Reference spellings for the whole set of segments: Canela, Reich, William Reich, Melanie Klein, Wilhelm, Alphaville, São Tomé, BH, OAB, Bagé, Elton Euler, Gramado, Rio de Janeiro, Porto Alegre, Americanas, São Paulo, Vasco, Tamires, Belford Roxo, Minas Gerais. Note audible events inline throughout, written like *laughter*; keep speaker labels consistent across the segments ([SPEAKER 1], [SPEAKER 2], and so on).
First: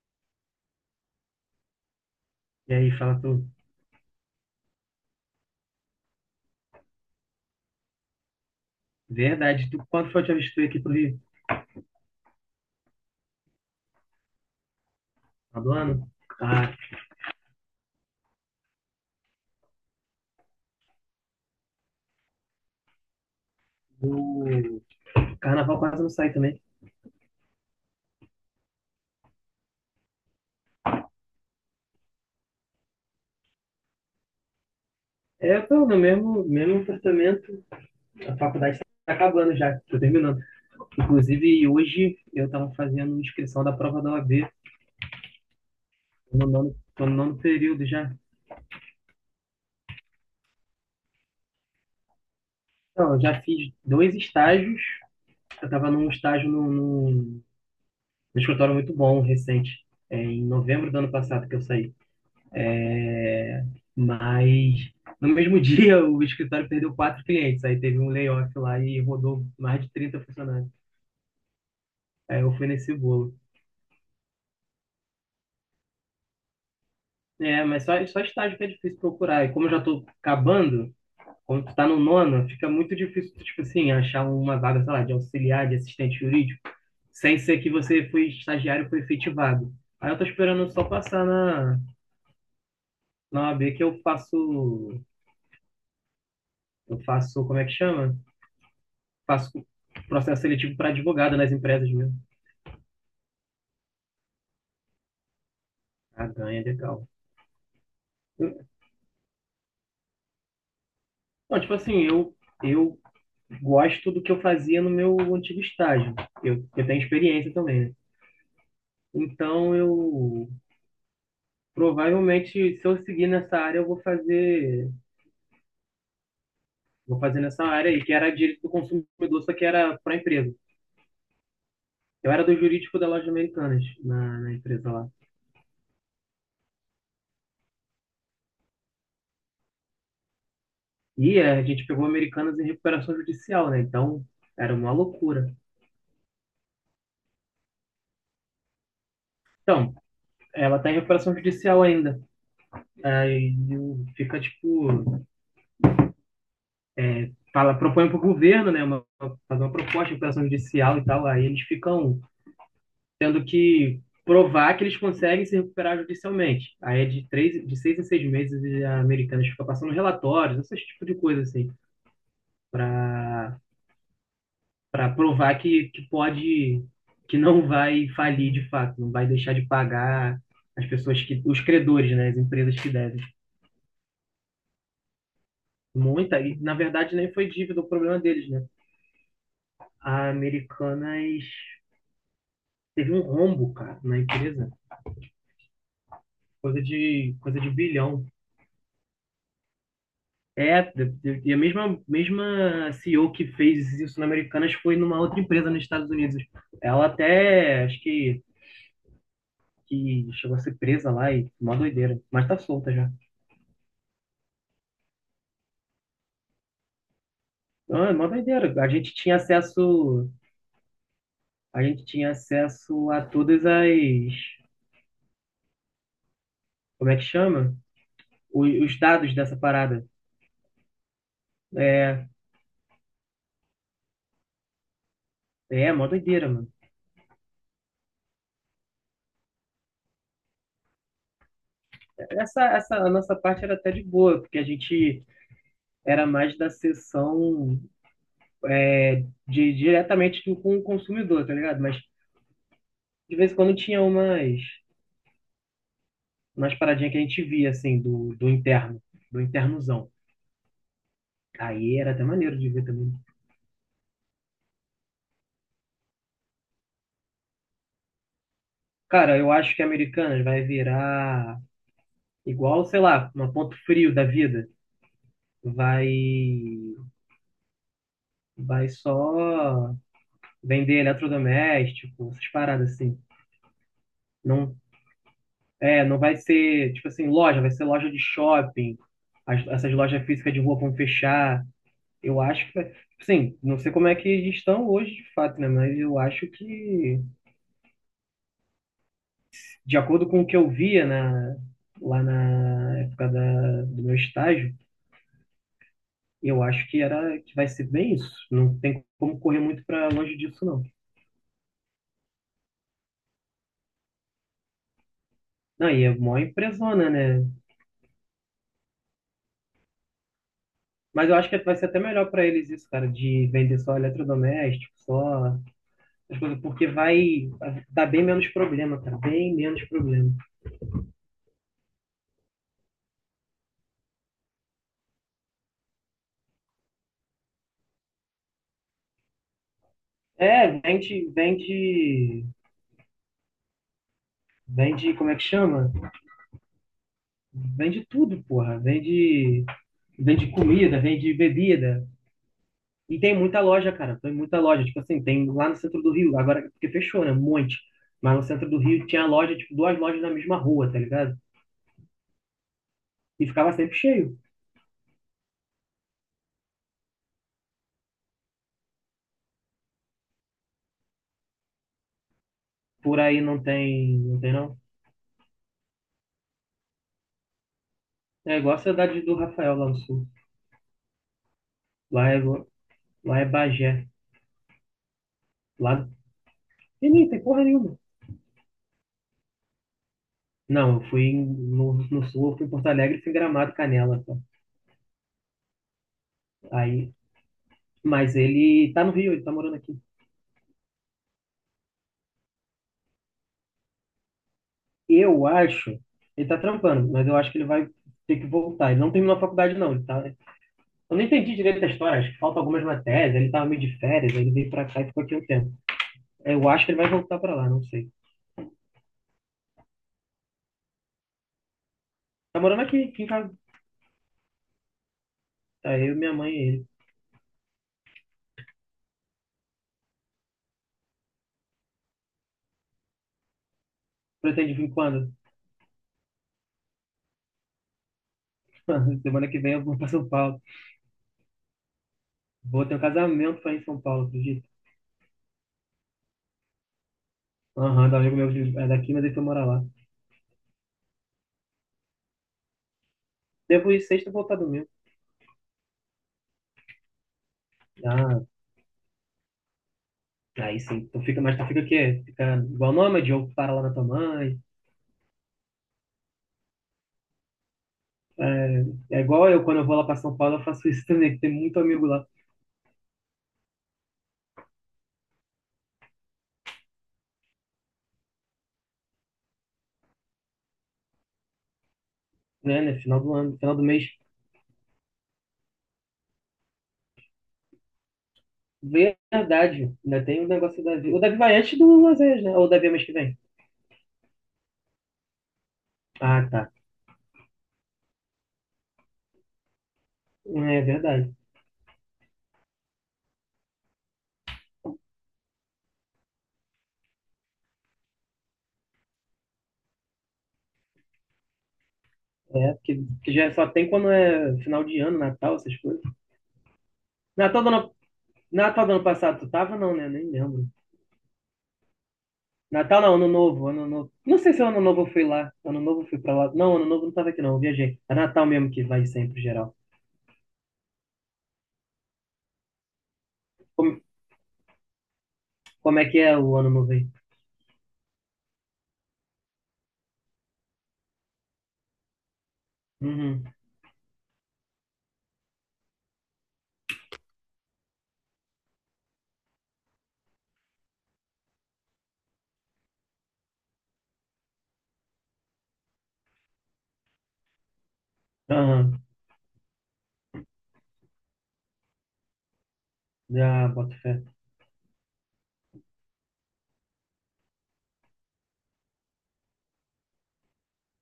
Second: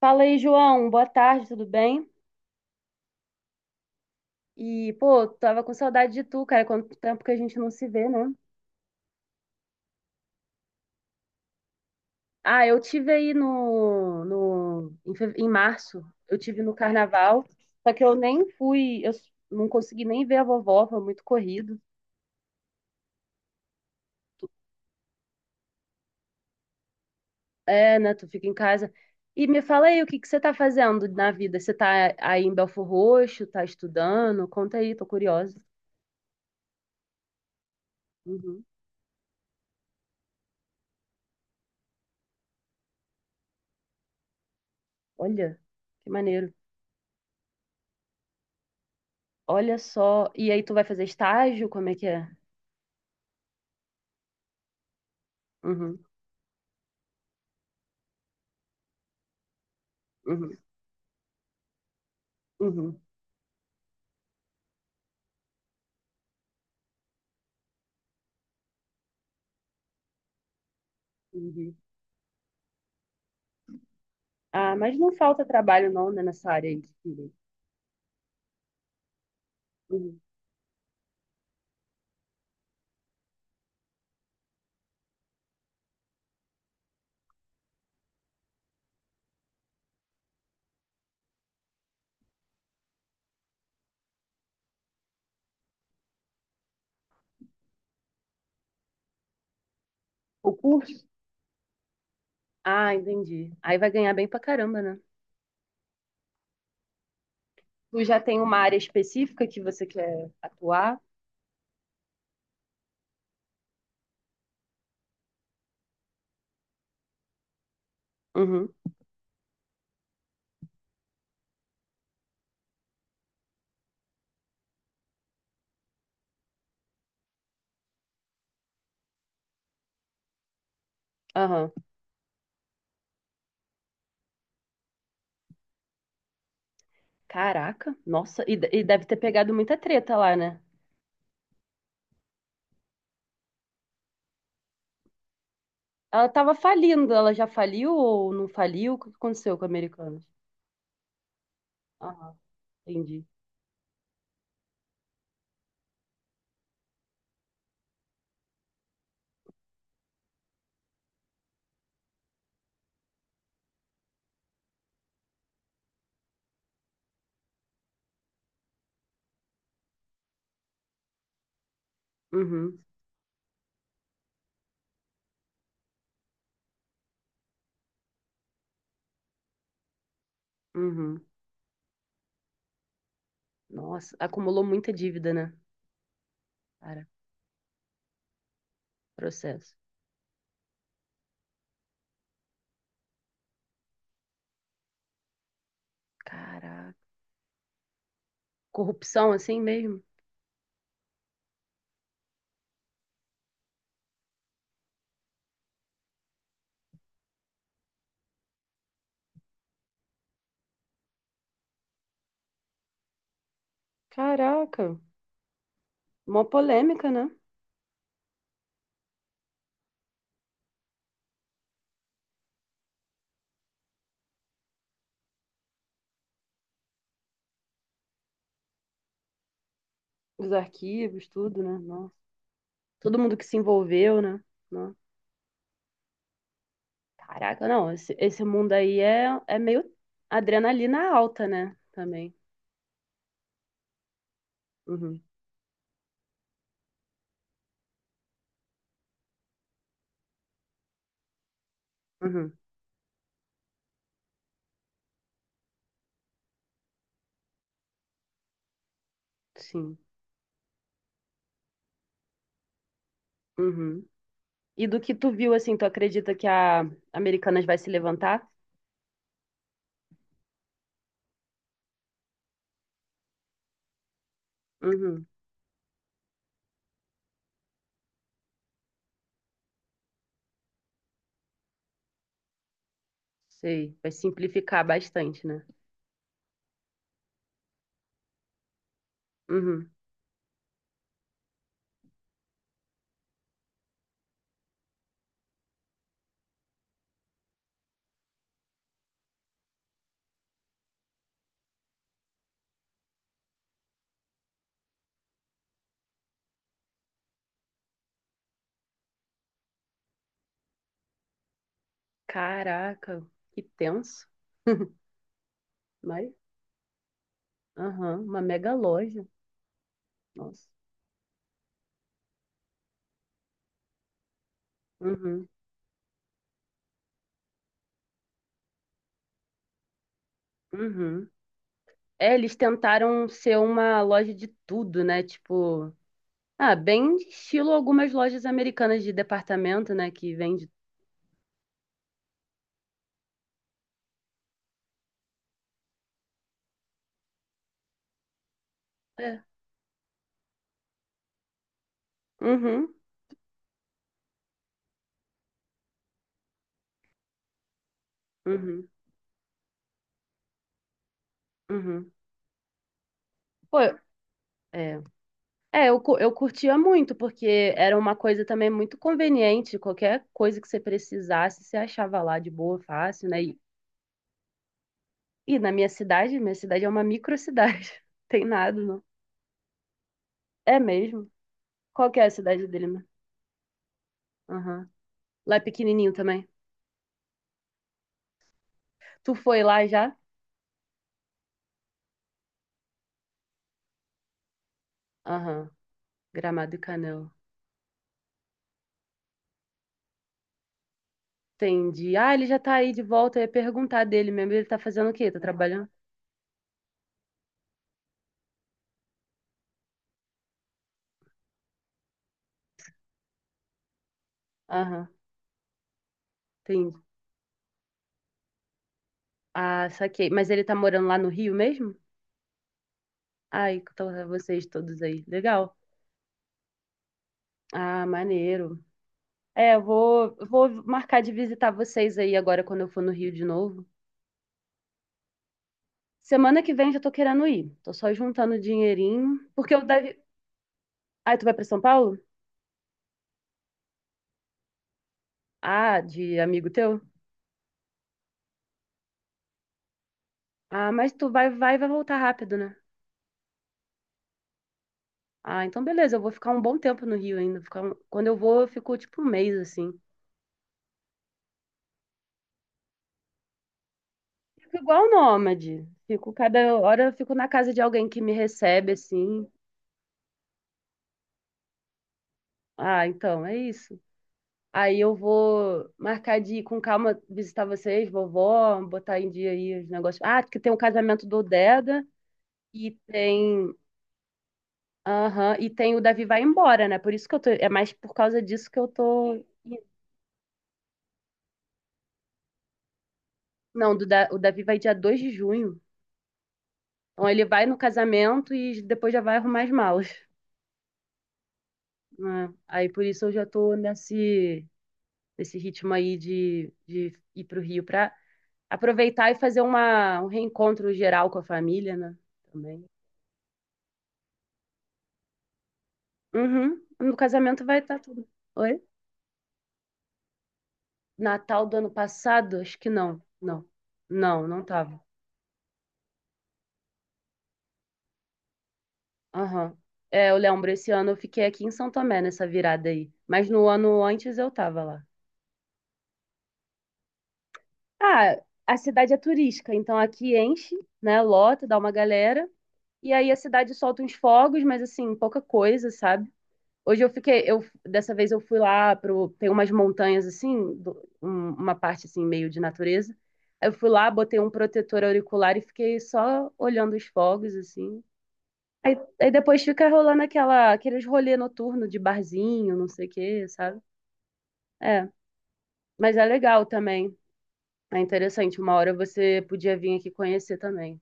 [SPEAKER 1] Fala aí, João. Boa tarde, tudo bem?
[SPEAKER 2] E aí, fala tu.
[SPEAKER 1] Pô, tava com saudade de tu, cara. Quanto tempo que a gente não se vê, né?
[SPEAKER 2] Verdade. Tu, quando foi a última vez que tu veio aqui pro Rio?
[SPEAKER 1] Ah, eu tive aí no, no em, fe- em
[SPEAKER 2] Tá do
[SPEAKER 1] março,
[SPEAKER 2] ano?
[SPEAKER 1] eu tive
[SPEAKER 2] Ah,
[SPEAKER 1] no carnaval, só que eu nem fui, não consegui nem ver a vovó, foi muito corrido.
[SPEAKER 2] o carnaval quase não sai também.
[SPEAKER 1] É, né? Tu fica em casa. E me fala aí, o que que você tá fazendo na vida? Você tá aí em Belford Roxo, tá estudando? Conta aí, tô curiosa.
[SPEAKER 2] É, pô, no mesmo apartamento. A
[SPEAKER 1] Uhum.
[SPEAKER 2] faculdade tá acabando já, tô terminando. Inclusive, hoje eu tava fazendo inscrição da prova da OAB.
[SPEAKER 1] Olha, que maneiro.
[SPEAKER 2] Tô no nono período já.
[SPEAKER 1] Olha só. E aí, tu vai fazer estágio? Como é que é?
[SPEAKER 2] Não, eu já fiz dois estágios. Eu tava
[SPEAKER 1] Uhum,
[SPEAKER 2] num estágio num escritório muito bom, recente. É, em
[SPEAKER 1] uhum,
[SPEAKER 2] novembro do ano passado que eu saí.
[SPEAKER 1] uhum,
[SPEAKER 2] Mas no mesmo *laughs* dia o escritório perdeu quatro clientes. Aí teve um layoff lá e rodou mais de 30 funcionários.
[SPEAKER 1] uhum.
[SPEAKER 2] Aí eu fui nesse bolo.
[SPEAKER 1] Ah, mas não falta trabalho não, né, nessa área aí de filho.
[SPEAKER 2] É, mas só estágio que é difícil procurar. E como eu já tô
[SPEAKER 1] Uhum.
[SPEAKER 2] acabando, quando tu tá no nono, fica muito difícil, tipo assim, achar uma vaga, sei lá, de auxiliar, de assistente jurídico, sem ser que você foi estagiário e foi efetivado. Aí eu tô esperando só passar na OAB que eu faço, como é que chama? Faço processo
[SPEAKER 1] O
[SPEAKER 2] seletivo para
[SPEAKER 1] curso?
[SPEAKER 2] advogado nas empresas mesmo.
[SPEAKER 1] Ah, entendi. Aí vai ganhar bem pra caramba, né?
[SPEAKER 2] Ah, ganha, legal.
[SPEAKER 1] Tu já tem uma
[SPEAKER 2] Eu-
[SPEAKER 1] área específica que você quer atuar?
[SPEAKER 2] Não, tipo assim, eu gosto do que eu fazia no meu antigo estágio. Eu tenho experiência também, né?
[SPEAKER 1] Uhum,
[SPEAKER 2] Então eu provavelmente, se eu seguir nessa área, eu vou fazer nessa área aí, que era direito do consumidor, só que era para empresa.
[SPEAKER 1] aham.
[SPEAKER 2] Eu era do jurídico da loja Americanas, na empresa lá.
[SPEAKER 1] Caraca, nossa, e deve ter pegado muita treta lá, né?
[SPEAKER 2] E é, a gente pegou Americanas em recuperação judicial, né? Então era uma loucura.
[SPEAKER 1] Ela tava falindo, ela já faliu ou não faliu? O que aconteceu com a
[SPEAKER 2] Então,
[SPEAKER 1] Americanas?
[SPEAKER 2] ela tá em recuperação judicial ainda.
[SPEAKER 1] Aham, entendi.
[SPEAKER 2] Fica tipo fala, propõe para o governo, né, fazer uma proposta de recuperação judicial e tal, aí eles ficam tendo que provar que eles conseguem se recuperar judicialmente. Aí é de seis em seis meses a Americanas ficam passando relatórios, esse tipo de coisa assim,
[SPEAKER 1] Uhum,
[SPEAKER 2] para para provar que não vai falir de fato, não vai deixar de pagar as pessoas
[SPEAKER 1] uhum.
[SPEAKER 2] que os credores, né, as empresas que devem.
[SPEAKER 1] Nossa, acumulou muita dívida, né?
[SPEAKER 2] Muita e na
[SPEAKER 1] Cara,
[SPEAKER 2] verdade nem foi dívida o problema deles, né?
[SPEAKER 1] processo.
[SPEAKER 2] A Americanas teve um rombo, cara, na empresa, coisa
[SPEAKER 1] Caraca.
[SPEAKER 2] de, coisa de bilhão.
[SPEAKER 1] Corrupção assim mesmo?
[SPEAKER 2] É, e a mesma CEO que fez isso na Americanas foi numa outra empresa nos Estados Unidos. Ela até, acho que chegou a ser presa lá e mó doideira, mas tá solta já.
[SPEAKER 1] Caraca, uma polêmica, né?
[SPEAKER 2] Não, é mó doideira. A gente tinha acesso a todas as, como é que chama? Os dados dessa parada.
[SPEAKER 1] Os arquivos, tudo, né? Nossa.
[SPEAKER 2] É,
[SPEAKER 1] Todo mundo que se envolveu, né? Nossa.
[SPEAKER 2] Mó doideira, mano.
[SPEAKER 1] Caraca, não, esse mundo aí é, é meio adrenalina alta, né? Também.
[SPEAKER 2] A nossa parte era até de boa, porque a
[SPEAKER 1] Uhum,
[SPEAKER 2] gente era mais da sessão de diretamente com o consumidor, tá ligado? Mas
[SPEAKER 1] uhum,
[SPEAKER 2] de vez em quando tinha umas paradinhas que a gente via, assim, do
[SPEAKER 1] sim.
[SPEAKER 2] internozão. Aí era até maneiro de ver também.
[SPEAKER 1] Uhum. E do que tu viu, assim, tu acredita que a Americanas vai se levantar?
[SPEAKER 2] Cara, eu acho que Americanas vai virar igual, sei lá, um ponto frio da vida.
[SPEAKER 1] Uhum,
[SPEAKER 2] Vai, vai só vender eletrodoméstico, essas paradas assim.
[SPEAKER 1] sei. Vai
[SPEAKER 2] Não,
[SPEAKER 1] simplificar bastante, né?
[SPEAKER 2] é, não vai ser, tipo assim, loja, vai ser loja de shopping.
[SPEAKER 1] Uhum.
[SPEAKER 2] Essas lojas físicas de rua vão fechar. Eu acho que, sim, não sei como é que eles estão hoje de fato, né? Mas eu acho que, de acordo com o que eu via lá na época do meu estágio, eu acho que era que vai ser bem isso. Não tem como correr muito para longe disso, não.
[SPEAKER 1] Caraca, que tenso. *laughs*
[SPEAKER 2] Não, e é
[SPEAKER 1] Mas,
[SPEAKER 2] mó empresona, né?
[SPEAKER 1] aham, uma mega loja. Nossa.
[SPEAKER 2] Mas eu acho que vai ser até melhor para eles isso, cara, de vender só eletrodoméstico,
[SPEAKER 1] Uhum,
[SPEAKER 2] só as coisas, porque vai dar bem menos problema, cara, bem menos problema.
[SPEAKER 1] uhum. É, eles tentaram ser uma loja de tudo, né? Tipo, ah, bem estilo algumas lojas americanas de departamento, né? Que
[SPEAKER 2] É,
[SPEAKER 1] vende.
[SPEAKER 2] vende, como é que chama? Vende tudo, porra.
[SPEAKER 1] É.
[SPEAKER 2] Vende comida, vende bebida.
[SPEAKER 1] Uhum,
[SPEAKER 2] E tem muita loja, cara. Tem muita loja. Tipo assim, tem lá no centro do Rio. Agora, porque fechou, né? Um monte. Mas no centro do
[SPEAKER 1] uhum,
[SPEAKER 2] Rio tinha loja, tipo, duas lojas na mesma rua, tá ligado?
[SPEAKER 1] uhum.
[SPEAKER 2] E ficava
[SPEAKER 1] Pô,
[SPEAKER 2] sempre
[SPEAKER 1] eu-
[SPEAKER 2] cheio.
[SPEAKER 1] é. É, eu curtia muito, porque era uma coisa também muito conveniente. Qualquer coisa que você precisasse, você achava lá de boa,
[SPEAKER 2] Por
[SPEAKER 1] fácil, né?
[SPEAKER 2] aí não tem, não tem não.
[SPEAKER 1] E na minha cidade é uma microcidade. *laughs* Tem
[SPEAKER 2] É igual a
[SPEAKER 1] nada, não.
[SPEAKER 2] cidade do Rafael lá no sul.
[SPEAKER 1] É mesmo? Qual que é a
[SPEAKER 2] Lá é,
[SPEAKER 1] cidade dele, né?
[SPEAKER 2] lá é Bagé.
[SPEAKER 1] Aham. Lá é
[SPEAKER 2] Lá
[SPEAKER 1] pequenininho também.
[SPEAKER 2] e nem tem porra nenhuma.
[SPEAKER 1] Tu foi lá já?
[SPEAKER 2] Não, eu fui no sul, eu fui em Porto Alegre, fui em Gramado, Canela. Tá?
[SPEAKER 1] Aham, Gramado e
[SPEAKER 2] Aí,
[SPEAKER 1] Canela.
[SPEAKER 2] mas ele tá no Rio, ele tá morando aqui.
[SPEAKER 1] Entendi. Ah, ele já tá aí de volta. Eu ia perguntar dele mesmo. Ele tá fazendo o quê? Tá
[SPEAKER 2] Eu
[SPEAKER 1] trabalhando?
[SPEAKER 2] acho, ele tá trampando, mas eu acho que ele vai ter que voltar. Ele não terminou a faculdade, não. Ele tá... Eu não entendi direito a história, acho que faltam algumas matérias. Ele tava meio de férias, aí ele veio pra cá e
[SPEAKER 1] Aham,
[SPEAKER 2] ficou aqui um tempo. Eu acho que
[SPEAKER 1] entendi.
[SPEAKER 2] ele vai voltar pra lá, não sei.
[SPEAKER 1] Ah, saquei. Mas ele tá morando lá no Rio mesmo?
[SPEAKER 2] Tá morando aqui, aqui em casa.
[SPEAKER 1] Ai, então é vocês todos aí. Legal.
[SPEAKER 2] Tá eu, minha mãe e ele.
[SPEAKER 1] Ah, maneiro. É, eu vou marcar de visitar vocês aí agora quando eu for no Rio de novo.
[SPEAKER 2] Pretende vir quando?
[SPEAKER 1] Semana que vem já tô querendo ir. Tô só juntando
[SPEAKER 2] *laughs*
[SPEAKER 1] dinheirinho.
[SPEAKER 2] Semana que
[SPEAKER 1] Porque
[SPEAKER 2] vem
[SPEAKER 1] eu
[SPEAKER 2] eu vou pra
[SPEAKER 1] deve.
[SPEAKER 2] São Paulo.
[SPEAKER 1] Ah, tu vai pra São Paulo?
[SPEAKER 2] Vou ter um casamento pra ir em São Paulo, acredito.
[SPEAKER 1] Ah, de amigo teu?
[SPEAKER 2] Aham, da amigo meu é daqui, mas ele foi morar lá.
[SPEAKER 1] Ah, mas tu vai, e vai voltar rápido, né?
[SPEAKER 2] Devo ir sexta e voltar domingo.
[SPEAKER 1] Ah, então beleza, eu vou ficar um bom tempo no Rio ainda. Quando eu
[SPEAKER 2] Ah,
[SPEAKER 1] vou, eu fico tipo um mês assim.
[SPEAKER 2] aí sim. Tu fica, mas tu fica o quê? Fica igual nômade ou para lá na tua mãe?
[SPEAKER 1] Fico igual nômade. Fico cada hora eu fico na casa de alguém que me recebe
[SPEAKER 2] É, é,
[SPEAKER 1] assim.
[SPEAKER 2] igual eu, quando eu vou lá para São Paulo, eu faço isso também, que tem muito amigo lá,
[SPEAKER 1] Ah, então é isso. Aí eu vou marcar de ir com calma visitar vocês, vovó, botar em dia aí os negócios. Ah, que tem o casamento do Deda
[SPEAKER 2] né,
[SPEAKER 1] e
[SPEAKER 2] né, final do ano,
[SPEAKER 1] tem,
[SPEAKER 2] final do mês.
[SPEAKER 1] aham, e tem o Davi vai embora, né? Por isso que eu tô, é mais por causa disso que eu tô.
[SPEAKER 2] Verdade, ainda tem o negócio do Davi. O Davi vai antes do Azevedo, né? Ou o Davi é mês que vem?
[SPEAKER 1] Não, o Davi vai dia 2 de junho.
[SPEAKER 2] Ah, tá.
[SPEAKER 1] Então ele vai no casamento e depois já vai arrumar as malas,
[SPEAKER 2] É verdade.
[SPEAKER 1] né? Aí por isso eu já tô nesse ritmo aí de ir pro Rio pra aproveitar e fazer uma, um reencontro geral com a família, né?
[SPEAKER 2] É,
[SPEAKER 1] Também.
[SPEAKER 2] porque já só tem quando é final de ano, Natal, essas coisas.
[SPEAKER 1] Uhum. No
[SPEAKER 2] Natal
[SPEAKER 1] casamento
[SPEAKER 2] do
[SPEAKER 1] vai
[SPEAKER 2] ano,
[SPEAKER 1] estar tudo. Oi?
[SPEAKER 2] Natal do ano passado, tu tava? Não, né? Nem lembro.
[SPEAKER 1] Natal do ano passado? Acho que
[SPEAKER 2] Natal não,
[SPEAKER 1] não.
[SPEAKER 2] Ano
[SPEAKER 1] Não.
[SPEAKER 2] Novo, Ano Novo. Não
[SPEAKER 1] Não,
[SPEAKER 2] sei se
[SPEAKER 1] não
[SPEAKER 2] Ano
[SPEAKER 1] tava.
[SPEAKER 2] Novo eu fui lá. Ano Novo eu fui pra lá. Não, Ano Novo eu não tava aqui, não. Eu viajei. É Natal mesmo que vai sempre, geral.
[SPEAKER 1] Aham. É, eu lembro, esse ano eu fiquei aqui em São Tomé nessa virada aí. Mas no
[SPEAKER 2] Como,
[SPEAKER 1] ano antes eu tava lá.
[SPEAKER 2] como é que é o Ano Novo aí?
[SPEAKER 1] Ah, a cidade é turística, então aqui enche, né? Lota, dá uma galera. E aí a
[SPEAKER 2] Uhum.
[SPEAKER 1] cidade solta uns fogos, mas assim, pouca coisa, sabe? Hoje eu fiquei, eu dessa vez eu fui lá pro, tem umas montanhas assim, uma parte assim meio de natureza. Aí eu fui lá, botei um protetor auricular e fiquei só olhando os fogos assim. Aí,
[SPEAKER 2] Aham.
[SPEAKER 1] aí depois fica rolando aquela, aqueles rolê noturno de barzinho, não sei o quê,
[SPEAKER 2] Já,
[SPEAKER 1] sabe?
[SPEAKER 2] boto fé.
[SPEAKER 1] É, mas é legal também. É interessante, uma hora você podia vir aqui conhecer também.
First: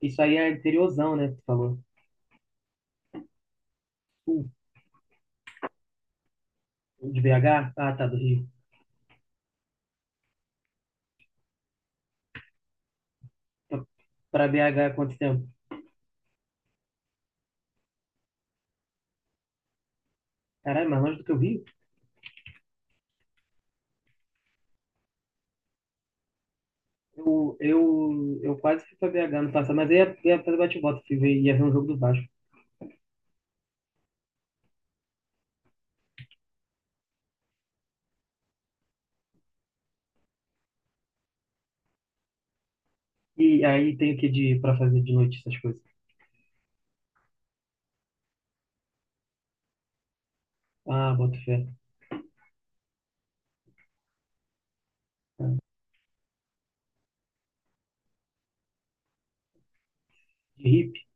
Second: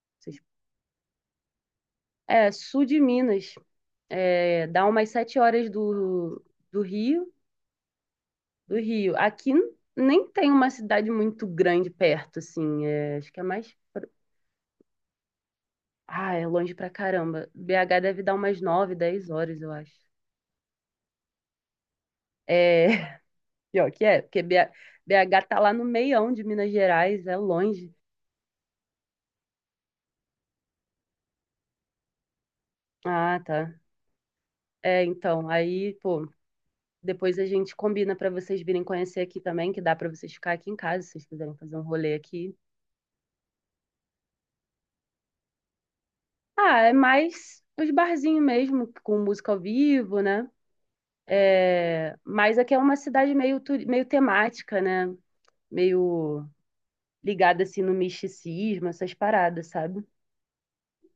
[SPEAKER 2] Isso aí
[SPEAKER 1] Vocês-
[SPEAKER 2] é interiorzão, né? Que tu falou.
[SPEAKER 1] é, sul de Minas,
[SPEAKER 2] Sul,
[SPEAKER 1] é, dá umas 7 horas do
[SPEAKER 2] de
[SPEAKER 1] Rio,
[SPEAKER 2] BH? Ah, tá, do Rio.
[SPEAKER 1] do Rio. Aqui nem tem uma cidade muito grande perto, assim, é, acho que é mais...
[SPEAKER 2] Pra
[SPEAKER 1] pro-
[SPEAKER 2] pra BH, é quanto tempo?
[SPEAKER 1] Ah, é longe pra caramba. BH deve dar umas 9, 10 horas, eu acho.
[SPEAKER 2] Caralho, mais longe do que o Rio?
[SPEAKER 1] É, *laughs* pior que é, porque BH tá lá no meião de Minas Gerais, é
[SPEAKER 2] Eu,
[SPEAKER 1] longe.
[SPEAKER 2] eu, eu quase fui pra BH no passado, mas aí ia fazer bate bota ia ver um jogo do Vasco.
[SPEAKER 1] Ah, tá. É, então, aí, pô, depois a gente combina pra vocês virem conhecer aqui também, que dá pra vocês ficar aqui em casa, se vocês quiserem fazer um rolê aqui.
[SPEAKER 2] E aí tem o que pra fazer de noite essas coisas?
[SPEAKER 1] Ah, é mais os barzinhos mesmo, com música ao vivo, né?
[SPEAKER 2] Ah, boto fé.
[SPEAKER 1] É... mas aqui é uma cidade meio, meio temática, né? Meio ligada assim no misticismo, essas paradas, sabe?
[SPEAKER 2] De hippie.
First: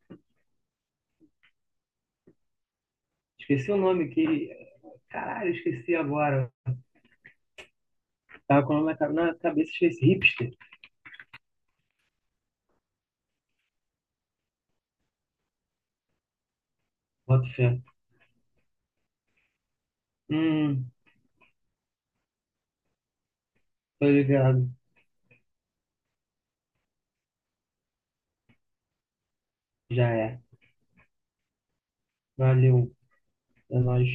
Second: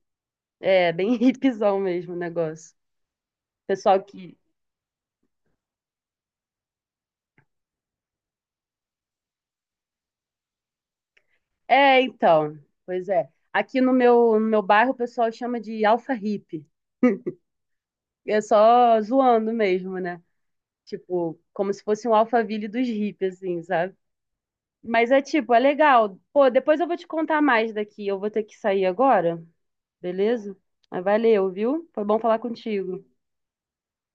[SPEAKER 1] É bem *laughs* hipzão mesmo o negócio.
[SPEAKER 2] Esqueci o
[SPEAKER 1] Pessoal
[SPEAKER 2] nome
[SPEAKER 1] que.
[SPEAKER 2] que. Caralho, esqueci agora. Tava com o nome na cabeça, esqueci. Hipster.
[SPEAKER 1] É, então. Pois é. Aqui no no meu bairro o pessoal chama de alfa hippie.
[SPEAKER 2] Boto fé.
[SPEAKER 1] É só zoando mesmo, né?
[SPEAKER 2] Hum,
[SPEAKER 1] Tipo, como se fosse um Alphaville dos hippies, assim, sabe?
[SPEAKER 2] tô ligado.
[SPEAKER 1] Mas é tipo, é legal. Pô, depois eu vou te contar mais daqui. Eu vou ter que sair agora,
[SPEAKER 2] Já é.
[SPEAKER 1] beleza? Mas valeu, viu? Foi bom falar
[SPEAKER 2] Valeu.
[SPEAKER 1] contigo.
[SPEAKER 2] É nóis.